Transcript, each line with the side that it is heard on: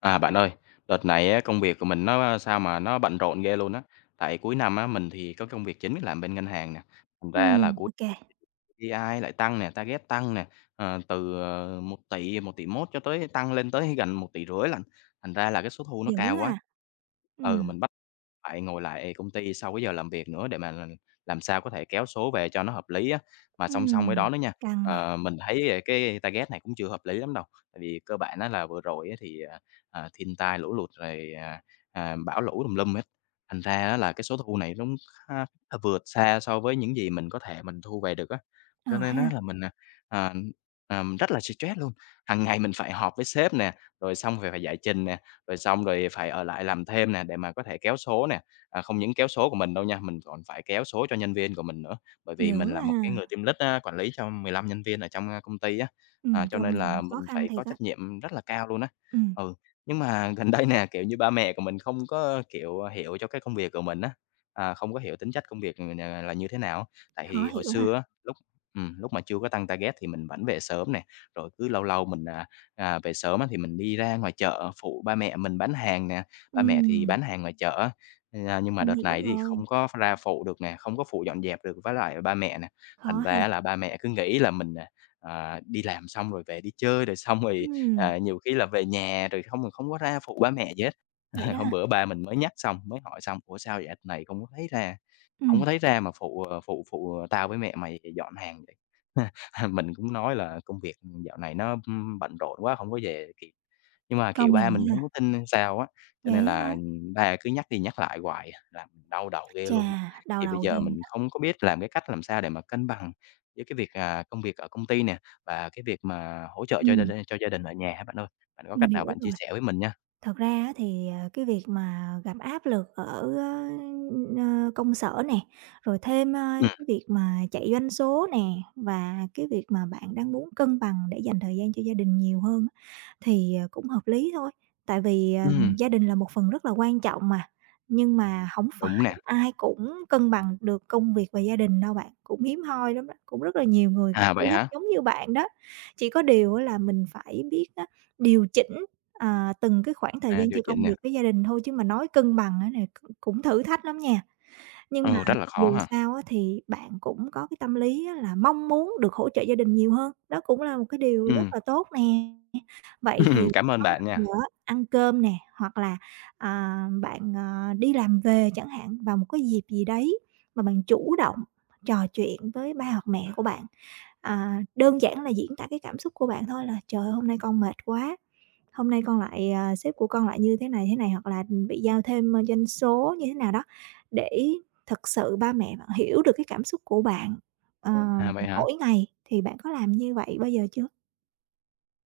left: À, bạn ơi, đợt này á, công việc của mình nó sao mà nó bận rộn ghê luôn á. Tại cuối năm á, mình thì có công việc chính là làm bên ngân hàng nè. Thành ra là cuối
right: Ok kê,
left: pi AI lại tăng nè, target tăng nè, từ 1.000.000.000, 1 cho tới tăng lên tới gần một tỷ rưỡi 000 lận, thành ra là cái số thu nó
right: dữ
left: cao quá.
right: ha.
left: Ừ,
right: Ừm,
left: mình bắt phải ngồi lại "Ê, công ty sau cái giờ làm việc nữa để mà làm sao có thể kéo số về cho nó hợp lý á. Mà song song với
right: ừm,
left: đó nữa nha,
right: căng nè,
left: mình thấy, cái target này cũng chưa hợp lý lắm đâu, tại vì cơ bản á là vừa rồi á thì, à, à, thiên tai lũ lụt rồi, bão lũ tùm lum hết, thành ra á là cái số thu này nó cũng kha vượt xa so với những gì mình có thể mình thu về được á.
right: ờ
left: Cho nên
right: ha,
left: á là mình, à, rất là stress luôn, hằng ngày mình phải họp với sếp nè, rồi xong rồi phải giải trình nè, rồi xong rồi phải ở lại làm thêm nè để mà có thể kéo số nè. À, không những kéo số của mình đâu nha, mình còn phải kéo số cho nhân viên của mình nữa, bởi vì mình
right: dữ
left: là một cái
right: ha.
left: người team lead á, quản lý cho 15 nhân viên ở trong, công ty á, à, cho
right: Công
left: nên
right: nhận
left: là
right: khó
left: mình
right: khăn
left: phải có
right: thiệt á,
left: trách nhiệm rất là cao luôn á.
right: ừm,
left: Ừ, nhưng mà gần đây nè, kiểu như, ba mẹ của mình không có, kiểu, hiểu cho cái công việc của mình á, à, không có hiểu tính chất công việc, là như thế nào? Tại
right: khó
left: thì hồi
right: hiểu ha.
left: xưa á. Lúc mà chưa có tăng target thì mình vẫn về sớm nè, rồi cứ lâu lâu mình, về sớm á thì mình đi ra ngoài chợ phụ ba mẹ mình bán hàng nè, ba mẹ thì
right: Ừm,
left: bán hàng ngoài chợ á. À, nhưng mà
right: mình
left: đợt
right: hiểu
left: này thì
right: rồi,
left: không có ra phụ được nè, không có phụ dọn dẹp được với lại ba mẹ nè, thành
right: khó ha.
left: ra là ba mẹ cứ nghĩ là mình, đi làm xong rồi về đi chơi, rồi xong rồi,
right: Ừm,
left: à, nhiều khi là về nhà rồi không không có ra phụ ba mẹ gì hết.
right: vậy đó
left: Hôm
right: ha,
left: bữa ba mình mới nhắc xong, mới hỏi xong: "Ủa, sao vậy? Anh này không có thấy ra?" Hổng
right: ừm,
left: có thấy ra mà phụ, phụ, tao với mẹ mày dọn hàng vậy. Mình cũng nói là công việc, dạo này nó, bận rộn quá, không có về kịp. Nhưng mà, kiểu,
right: công
left: ba
right: nhận
left: mình không
right: ha,
left: có tin hay sao á, cho nên
right: vậy á
left: là,
right: hả,
left: ba cứ nhắc đi nhắc lại hoài à, làm mình đau đầu ghê
right: chà,
left: luôn á.
right: đau
left: Thì bây
right: đầu ghê
left: giờ mình
right: đó,
left: không có biết làm cái cách làm sao để mà cân bằng giữa cái việc, à, công việc ở công ty nè, và cái việc mà hỗ trợ cho gia
right: ừm,
left: đình cho gia đình ở nhà á bạn ơi. Bạn có cách
right: mình
left: nào
right: hiểu
left: bạn chia
right: rồi.
left: sẻ với mình nha?
right: Thật ra á thì, cái việc mà gặp áp lực ở, ơ, công sở nè, rồi thêm,
left: Ừm,
right: cái việc mà chạy doanh số nè, và cái việc mà bạn đang muốn cân bằng để dành thời gian cho gia đình nhiều hơn á, thì, cũng hợp lý thôi, tại vì,
left: ừm,
right: gia đình là một phần rất là quan trọng mà, nhưng mà hổng phải
left: đúng nè.
right: ai cũng cân bằng được công việc và gia đình đâu bạn, cũng hiếm hoi lắm đó, cũng rất là nhiều người
left: À,
right: thử
left: vậy
right: thách
left: hả?
right: giống như bạn đó. Chỉ có điều á là mình phải biết á điều chỉnh, từng cái khoảng thời
left: À,
right: gian
left: điều
right: cho
left: chỉnh
right: công
left: nè.
right: việc với gia đình thôi, chứ mà nói cân bằng á là c cũng thử thách lắm nha. Nhưng mà
left: Ừ, rất là khó
right: dù
left: hả?
right: sao á thì bạn cũng có cái tâm lý á là mong muốn được hỗ trợ gia đình nhiều hơn, đó cũng là một cái điều rất
left: Ừm.
right: là tốt nè. Vậy thì
left: Cảm ơn
right: có bao
left: bạn
right: giờ
left: nha.
right: á, ăn cơm nè, hoặc là, bạn, đi làm về chẳng hạn, vào một cái dịp gì đấy mà bạn chủ động trò chuyện với ba hoặc mẹ của bạn, đơn giản là diễn tả cái cảm xúc của bạn thôi là "Trời ơi, hôm nay con mệt quá, hôm nay con lại sếp của con lại như thế này" hoặc là "Bị giao thêm, doanh số" như thế nào đó, để thực sự ba mẹ bạn hiểu được cái cảm xúc của bạn,
left: À, vậy hả?
right: mỗi ngày. Thì bạn có làm như vậy bao giờ chưa?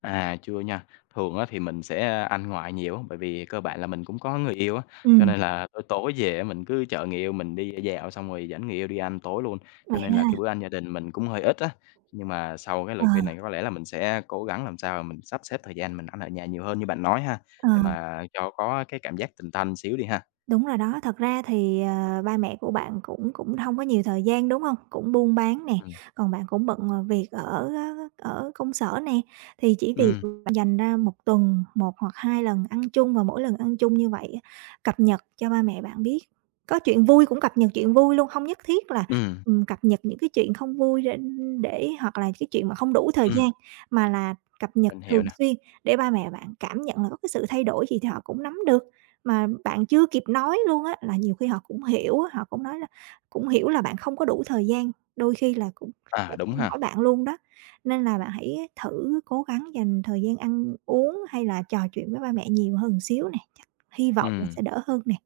left: À, chưa nha. Thường á thì mình sẽ ăn ngoại nhiều á, bởi vì cơ bản là mình cũng có người yêu á, cho
right: Ừm,
left: nên là tối tối về á mình cứ chở người yêu mình đi dạo xong rồi dẫn người yêu đi ăn tối luôn, cho
right: vậy
left: nên
right: đó
left: là
right: ha.
left: cái bữa ăn gia đình mình cũng hơi ít á. Nhưng mà sau cái
right: Ờ,
left: lời khuyên này có lẽ là mình sẽ cố gắng làm sao mà mình sắp xếp thời gian mình ăn ở nhà nhiều hơn như bạn nói ha,
right: ờ.
left: để mà cho có cái cảm giác tình tanh xíu đi ha.
right: Đúng rồi đó, thật ra thì, ba mẹ của bạn cũng cũng không có nhiều thời gian, đúng không? Cũng buôn bán nè,
left: Ừm,
right: còn bạn cũng bận, việc ở á ở công sở nè, thì chỉ việc
left: ừm,
right: bạn dành ra một tuần một hoặc 2 lần ăn chung và mỗi lần ăn chung như vậy á, cập nhật cho ba mẹ bạn biết. Có chuyện vui cũng cập nhật chuyện vui luôn, không nhất thiết là,
left: ừm,
right: cập nhật những cái chuyện không vui để hoặc là cái chuyện mà không đủ thời
left: ừm,
right: gian, mà là cập nhật
left: mình hiểu
right: thường
left: nè.
right: xuyên để ba mẹ bạn cảm nhận là có cái sự thay đổi gì thì họ cũng nắm được. Mà bạn chưa kịp nói luôn á, là nhiều khi họ cũng hiểu á, họ cũng nói là cũng hiểu là bạn không có đủ thời gian, đôi khi là cũng
left: À,
right: sẽ
left: đúng
right: không hỏi
left: ha.
right: bạn luôn đó. Nên là bạn hãy thử cố gắng dành thời gian ăn uống hay là trò chuyện với ba mẹ nhiều hơn xíu nè, chắc hy vọng là
left: Ừm.
right: sẽ đỡ hơn nè.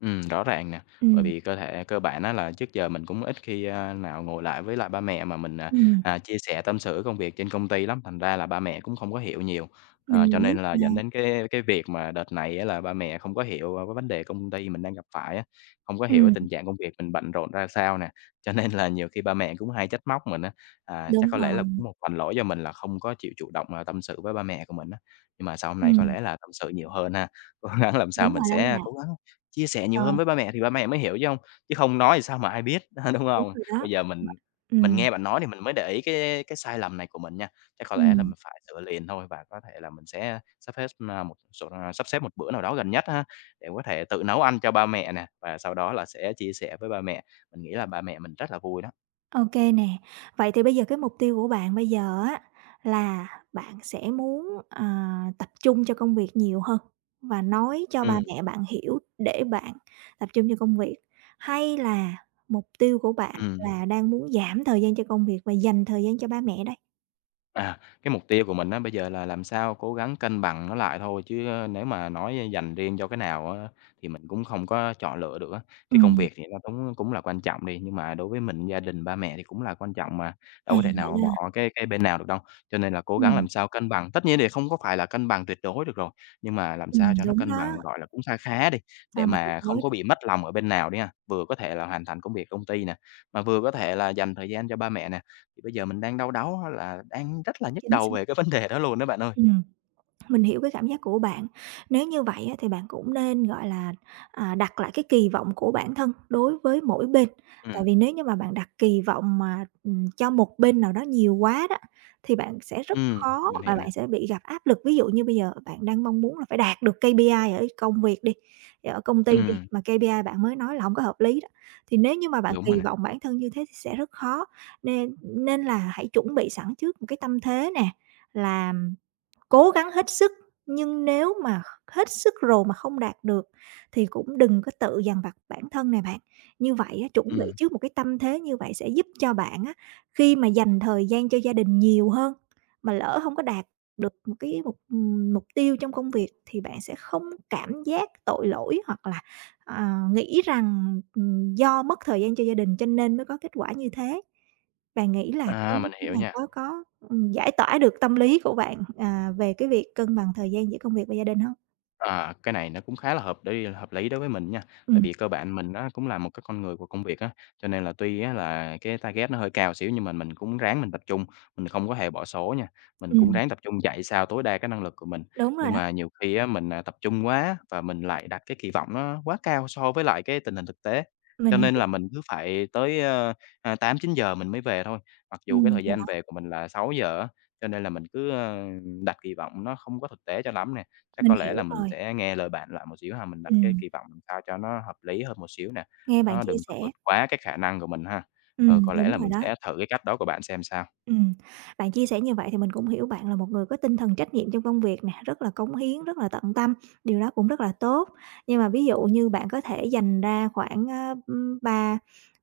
left: Rõ ràng nè, bởi
right: Ừm,
left: vì cơ thể cơ bản á là trước giờ mình cũng ít khi, nào ngồi lại với lại ba mẹ mà mình,
right: ừm,
left: chia sẻ tâm sự công việc trên công ty lắm, thành ra là ba mẹ cũng không có hiểu nhiều. Ờ, cho
right: mình biết
left: nên là
right: mà.
left: dẫn đến cái việc mà đợt này á là ba mẹ không có hiểu, cái vấn đề công ty mình đang gặp phải á, không có hiểu cái
right: Ừm,
left: tình trạng công việc mình bận rộn ra sao nè, cho nên là nhiều khi ba mẹ cũng hay trách móc mình á. À, chắc
right: đúng
left: có lẽ là
right: rồi,
left: cũng một phần lỗi do mình là không có chịu chủ động, à, tâm sự với ba mẹ của mình á, nhưng mà sau hôm nay có
right: ừm,
left: lẽ là tâm sự nhiều hơn ha, cố gắng làm sao
right: đúng
left: mình
right: rồi đó
left: sẽ
right: bạn.
left: cố gắng chia sẻ nhiều hơn
right: Rồi,
left: với ba mẹ thì ba mẹ mới hiểu chứ không nói thì sao mà ai biết, đúng
right: đúng
left: không?
right: rồi đó.
left: Bây giờ mình
right: Ừm,
left: nghe bạn nói thì mình mới để ý cái sai lầm này của mình nha, chắc có lẽ là
right: ừm.
left: mình phải sửa liền thôi và có thể là mình sẽ sắp xếp, sắp xếp một bữa nào đó gần nhất ha, để có thể tự nấu ăn cho ba mẹ nè, và sau đó là sẽ chia sẻ với ba mẹ. Mình nghĩ là ba mẹ mình rất là vui đó.
right: OK nè. Vậy thì bây giờ cái mục tiêu của bạn bây giờ á là bạn sẽ muốn, tập trung cho công việc nhiều hơn và nói cho ba
left: Ừm,
right: mẹ bạn hiểu để bạn tập trung cho công việc, hay là mục tiêu của bạn
left: ừm.
right: là đang muốn giảm thời gian cho công việc và dành thời gian cho ba mẹ đây?
left: À, cái mục tiêu của mình á, bây giờ là làm sao cố gắng cân bằng nó lại thôi, chứ, nếu mà nói dành riêng cho cái nào á, thì mình cũng không có chọn lựa được á.
right: Ừ.
left: Cái công việc thì nó cũng cũng là quan trọng đi, nhưng mà đối với mình, gia đình, ba mẹ thì cũng là quan trọng mà,
right: À,
left: đâu có thể
right: vậy
left: nào
right: là
left: bỏ cái bên nào được đâu. Cho nên là cố gắng
right: ừm,
left: làm sao cân bằng, tất nhiên thì không có phải là cân bằng tuyệt đối được rồi, nhưng mà làm sao cho nó
right: đúng
left: cân
right: đó,
left: bằng, gọi là, cũng kha khá đi, để
right: sao mà tuyệt
left: mà không
right: đối
left: có
right: được,
left: bị mất lòng ở bên nào đi ha. Vừa có thể là hoàn thành công việc công ty nè, mà vừa có thể là dành thời gian cho ba mẹ nè, thì bây giờ mình đang đau đáu á là đang rất là nhức
right: chính
left: đầu
right: xác.
left: về cái vấn đề đó luôn đó bạn ơi.
right: Ừ. Mình hiểu cái cảm giác của bạn. Nếu như vậy á, thì bạn cũng nên, gọi là, đặt lại cái kỳ vọng của bản thân đối với mỗi bên.
left: Ừm,
right: Tại vì nếu như mà bạn đặt kỳ vọng mà, cho một bên nào đó nhiều quá đó, thì bạn sẽ rất khó
left: mình hiểu
right: và
left: nè.
right: bạn sẽ bị gặp áp lực. Ví dụ như bây giờ bạn đang mong muốn là phải đạt được KPI ở công việc đi, ở công ty đi,
left: Ừm,
right: mà KPI bạn mới nói là không có hợp lý đó, thì nếu như mà bạn
left: đúng rồi
right: kỳ
left: nè.
right: vọng bản thân như thế thì sẽ rất khó. Nên nên là hãy chuẩn bị sẵn trước một cái tâm thế nè là cố gắng hết sức, nhưng nếu mà hết sức rồi mà không đạt được thì cũng đừng có tự dằn vặt bản thân này bạn. Như vậy á, chuẩn bị
left: Ừm,
right: trước một cái tâm thế như vậy sẽ giúp cho bạn á, khi mà dành thời gian cho gia đình nhiều hơn, mà lỡ không có đạt được một cái mục, mục tiêu trong công việc thì bạn sẽ không cảm giác tội lỗi hoặc là, ờ, nghĩ rằng, do mất thời gian cho gia đình cho nên mới có kết quả như thế. Bạn nghĩ là cái
left: à, mình
right: cái
left: hiểu
right: này
left: nha.
right: có, giải tỏa được tâm lý của bạn, về cái việc cân bằng thời gian giữa công việc và gia đình hông?
left: À, cái này nó cũng khá là hợp lý đối với mình nha, tại
right: Ừm,
left: vì cơ bản mình nó cũng là một cái con người của công việc á, cho nên là tuy á là cái target nó hơi cao xíu nhưng mà mình cũng ráng mình tập trung, mình không có hề bỏ số nha, mình cũng
right: ừm,
left: ráng tập trung chạy sao tối đa cái năng lực của mình.
right: đúng rồi
left: Nhưng
right: đó,
left: mà nhiều khi á mình, à, tập trung quá và mình lại đặt cái kỳ vọng nó quá cao so với lại cái tình hình thực tế, cho
right: mình
left: nên
right: hiểu,
left: là mình cứ phải tới, 8:00-9:00 mình mới về thôi, mặc dù cái thời
right: thì
left: gian
right: đó,
left: về của mình là 6:00 á, cho nên là mình cứ, đặt kỳ vọng nó không có thực tế cho lắm nè. Chắc có
right: mình
left: lẽ là
right: hiểu
left: mình
right: rồi.
left: sẽ nghe lời bạn lại một xíu ha, mình đặt cái
right: Ừm,
left: kỳ vọng làm sao cho nó hợp lý hơn một xíu nè,
right: nghe bạn
left: nó
right: chia
left: đừng có
right: sẻ
left: vượt quá cái khả năng của mình ha. Ờ, có lẽ
right: đúng
left: là
right: rồi
left: mình
right: đó.
left: sẽ thử cái cách đó của bạn xem sao.
right: Ừm, bạn chia sẻ như vậy thì mình cũng hiểu bạn là một người có tinh thần trách nhiệm trong công việc nè, rất là cống hiến, rất là tận tâm, điều đó cũng rất là tốt. Nhưng mà ví dụ như bạn có thể dành ra khoảng, ba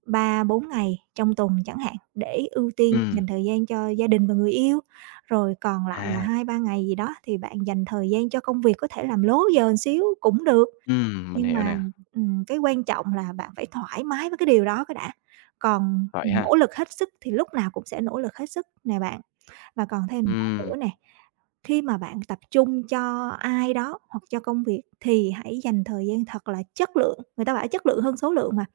right: ba, 4 ngày trong tuần chẳng hạn, để ưu tiên
left: Ừm,
right: dành thời gian cho gia đình và người yêu, rồi còn lại là
left: à,
right: hai ba ngày gì đó thì bạn dành thời gian cho công việc, có thể làm lố giờ một xíu cũng được,
left: mình
right: nhưng mà,
left: hiểu nè,
right: cái quan trọng là bạn phải thoải mái với cái điều đó cái đã, còn
left: vậy ha.
right: nỗ lực hết sức thì lúc nào cũng sẽ nỗ lực hết sức nè bạn. Và còn thêm một cái
left: Ừm,
right: nữa nè, khi mà bạn tập trung cho ai đó hoặc cho công việc thì hãy dành thời gian thật là chất lượng, người ta bảo chất lượng hơn số lượng mà.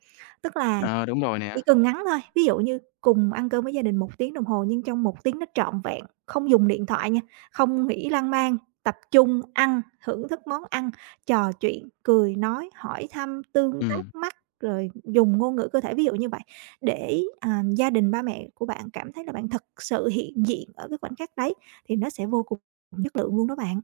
right: Tức là
left: ờ, đúng rồi nè,
right: chỉ cần ngắn thôi, ví dụ như cùng ăn cơm với gia đình một tiếng đồng hồ, nhưng trong một tiếng đó trọn vẹn, không dùng điện thoại nha, không nghĩ lan man, tập trung ăn, thưởng thức món ăn, trò chuyện, cười nói, hỏi thăm, tương tác
left: ừm.
right: mắt, rồi dùng ngôn ngữ cơ thể, ví dụ như vậy, để, gia đình, ba mẹ của bạn cảm thấy là bạn thật sự hiện diện ở cái khoảnh khắc đấy, thì nó sẽ vô cùng chất lượng luôn đó bạn.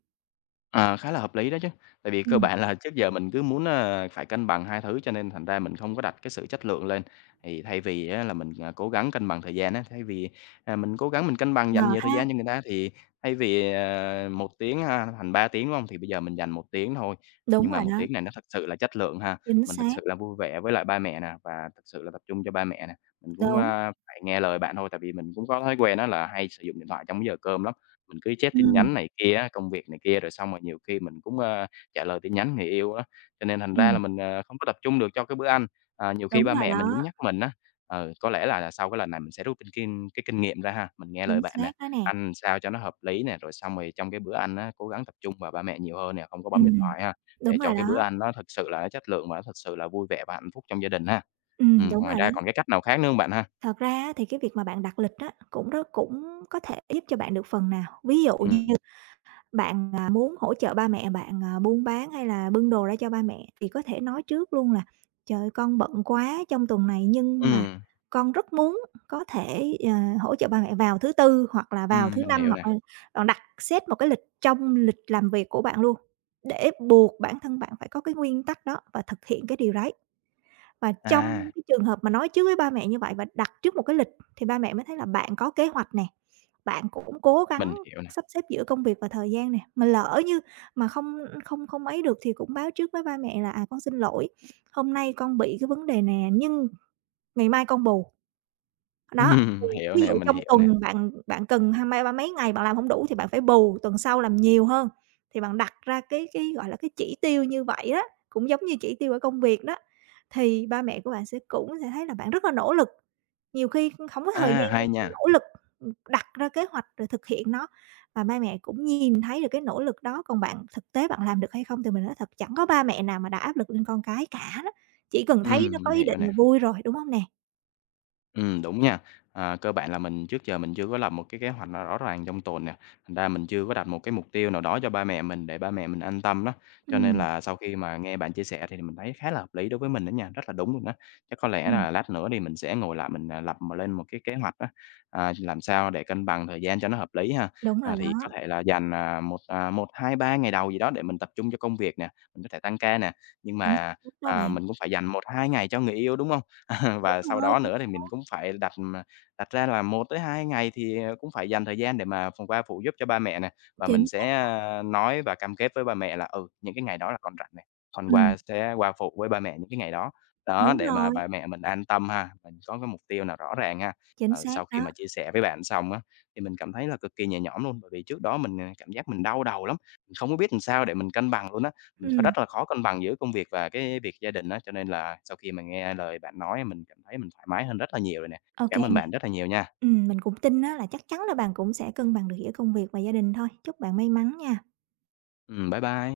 left: Ờ, khá là hợp lý đó chứ. Tại vì cơ
right: Ừm,
left: bản là trước giờ mình cứ muốn, phải cân bằng hai thứ cho nên thành ra mình không có đặt cái sự chất lượng lên. Thì thay vì á là mình, à, cố gắng cân bằng thời gian á, thay vì, à, mình cố gắng mình cân bằng
right: ờ
left: dành nhiều thời
right: ha,
left: gian cho người ta thì thay vì, 1 tiếng ha thành 3 tiếng, đúng không? Thì bây giờ mình dành 1 tiếng thôi, nhưng
right: đúng
left: mà
right: rồi
left: một
right: đó,
left: tiếng này nó thật sự là chất lượng ha.
right: chính
left: Mình thật
right: xác,
left: sự là vui vẻ với lại ba mẹ nè và thật sự là tập trung cho ba mẹ nè. Mình cũng,
right: đúng,
left: phải nghe lời bạn thôi, tại vì mình cũng có thói quen đó là hay sử dụng điện thoại trong cái giờ cơm lắm. Mình cứ check tin
right: ừm,
left: nhắn này kia á, công việc này kia, rồi xong rồi nhiều khi mình cũng, trả lời tin nhắn người yêu á, cho nên thành ra là
right: ừm,
left: mình, không có tập trung được cho cái bữa ăn. Ờ, nhiều khi
right: đúng
left: ba
right: rồi
left: mẹ mình
right: đó,
left: cũng nhắc mình á, ừ, có lẽ là sau cái lần này mình sẽ rút kinh kinh cái kinh nghiệm ra ha, mình nghe lời
right: chính
left: bạn nè,
right: xác đó nè.
left: ăn sao cho nó hợp lý nè, rồi xong rồi trong cái bữa ăn á, cố gắng tập trung vào ba mẹ nhiều hơn nè, không có bấm điện
right: Ừm,
left: thoại ha, để
right: đúng
left: cho
right: rồi
left: cái bữa
right: đó,
left: ăn nó thực sự là nó chất lượng và nó thật sự là vui vẻ và hạnh phúc trong gia đình ha.
right: đúng
left: Ngoài
right: rồi
left: ra
right: đó.
left: còn cái cách nào khác nữa không bạn ha?
right: Thật ra á thì cái việc mà bạn đặt lịch á, cũng rất cũng có thể giúp cho bạn được phần nào. Ví dụ như
left: Ừm,
right: bạn, muốn hỗ trợ ba mẹ bạn, buôn bán hay là bưng đồ ra cho ba mẹ thì có thể nói trước luôn là "Trời ơi, con bận quá trong tuần này nhưng mà
left: ừm,
right: con rất muốn có thể, hỗ trợ ba mẹ vào thứ Tư hoặc là vào thứ
left: mình
right: Năm."
left: hiểu
right: Hoặc,
left: nè.
right: là bạn đặt xét một cái lịch trong lịch làm việc của bạn luôn, để buộc bản thân bạn phải có cái nguyên tắc đó và thực hiện cái điều đấy. Và trong
left: À,
right: cái trường hợp mà nói trước với ba mẹ như vậy và đặt trước một cái lịch thì ba mẹ mới thấy là bạn có kế hoạch nè, bạn cũng cố gắng
left: mình hiểu nè.
right: sắp xếp giữa công việc và thời gian nè. Mà lỡ như mà không không không ấy được thì cũng báo trước với ba mẹ là "À, con xin lỗi, hôm nay con bị cái vấn đề nè, nhưng ngày mai con bù." Đó, thì
left: Hiểu
right: ví
left: nè,
right: dụ
left: mình
right: trong
left: hiểu nè.
right: tuần bạn bạn cần hai mấy ba mấy ngày bạn làm hổng đủ thì bạn phải bù tuần sau làm nhiều hơn, thì bạn đặt ra gọi là, cái chỉ tiêu như vậy đó, cũng giống như chỉ tiêu ở công việc đó, thì ba mẹ của bạn cũng sẽ thấy là bạn rất là nỗ lực. Nhiều khi hổng có
left: A,
right: thời gian
left: hay
right: nhưng
left: nha.
right: mà nỗ lực, đặt ra kế hoạch rồi thực hiện nó và ba mẹ cũng nhìn thấy được cái nỗ lực đó, còn bạn thực tế bạn làm được hay không thì mình nói thật chẳng có ba mẹ nào mà đặt áp lực lên con cái cả đó, chỉ cần thấy nó
left: Mình
right: có ý
left: hiểu
right: định
left: nè.
right: là vui rồi, đúng hông nè?
left: Đúng nha. À, cơ bản là mình trước giờ mình chưa có lập một cái kế hoạch nào rõ ràng trong tuần nè, thành ra mình chưa có đặt một cái mục tiêu nào đó cho ba mẹ mình để ba mẹ mình an tâm đó. Cho nên
right: Ừm,
left: là sau khi mà nghe bạn chia sẻ thì mình thấy khá là hợp lý đối với mình đó nha, rất là đúng luôn đó. Chắc có lẽ
right: ừm.
left: là lát nữa thì mình sẽ ngồi lại mình, à, lập mà lên một cái kế hoạch đó à, làm sao để cân bằng thời gian cho nó hợp lý ha.
right: Đúng
left: À,
right: rồi
left: thì có
right: đó,
left: thể là dành, à, 1, 2, 3 ngày đầu gì đó để mình tập trung cho công việc nè, mình có thể tăng ca nè, nhưng
right: chính
left: mà,
right: xác đó
left: à,
right: bạn.
left: mình cũng phải dành một 2 ngày cho người yêu, đúng không?
right: Đúng
left: Và sau
right: rồi,
left: đó nữa thì mình cũng phải đặt, đặt ra là một tới 2 ngày thì, cũng phải dành thời gian để mà phụ giúp cho ba mẹ nè, và mình
right: chính xác,
left: sẽ, nói và cam kết với ba mẹ là, ừ, những cái ngày đó là con rảnh này con
right: ừm,
left: sẽ qua phụ với ba mẹ những cái ngày đó. Đó,
right: đúng
left: để mà
right: rồi,
left: ba mẹ mình an tâm ha, mình có cái mục tiêu nào rõ ràng ha.
right: chính
left: Ờ,
right: xác
left: sau khi
right: đó,
left: mà chia sẻ với bạn xong á, thì mình cảm thấy là cực kỳ nhẹ nhõm luôn, bởi vì trước đó mình, cảm giác mình đau đầu lắm, mình không có biết làm sao để mình cân bằng luôn á. Mình có
right: ừm,
left: rất là khó cân bằng giữa công việc và cái việc gia đình á, cho nên là sau khi mà nghe lời bạn nói mình cảm thấy mình thoải mái hơn rất là nhiều rồi nè.
right: ô kê
left: Cảm ơn
right: nè.
left: bạn rất là nhiều nha.
right: Mình cũng tin á là chắc chắn là bạn cũng sẽ cân bằng được giữa công việc và gia đình thôi. Chúc bạn may mắn nha.
left: Bye bye.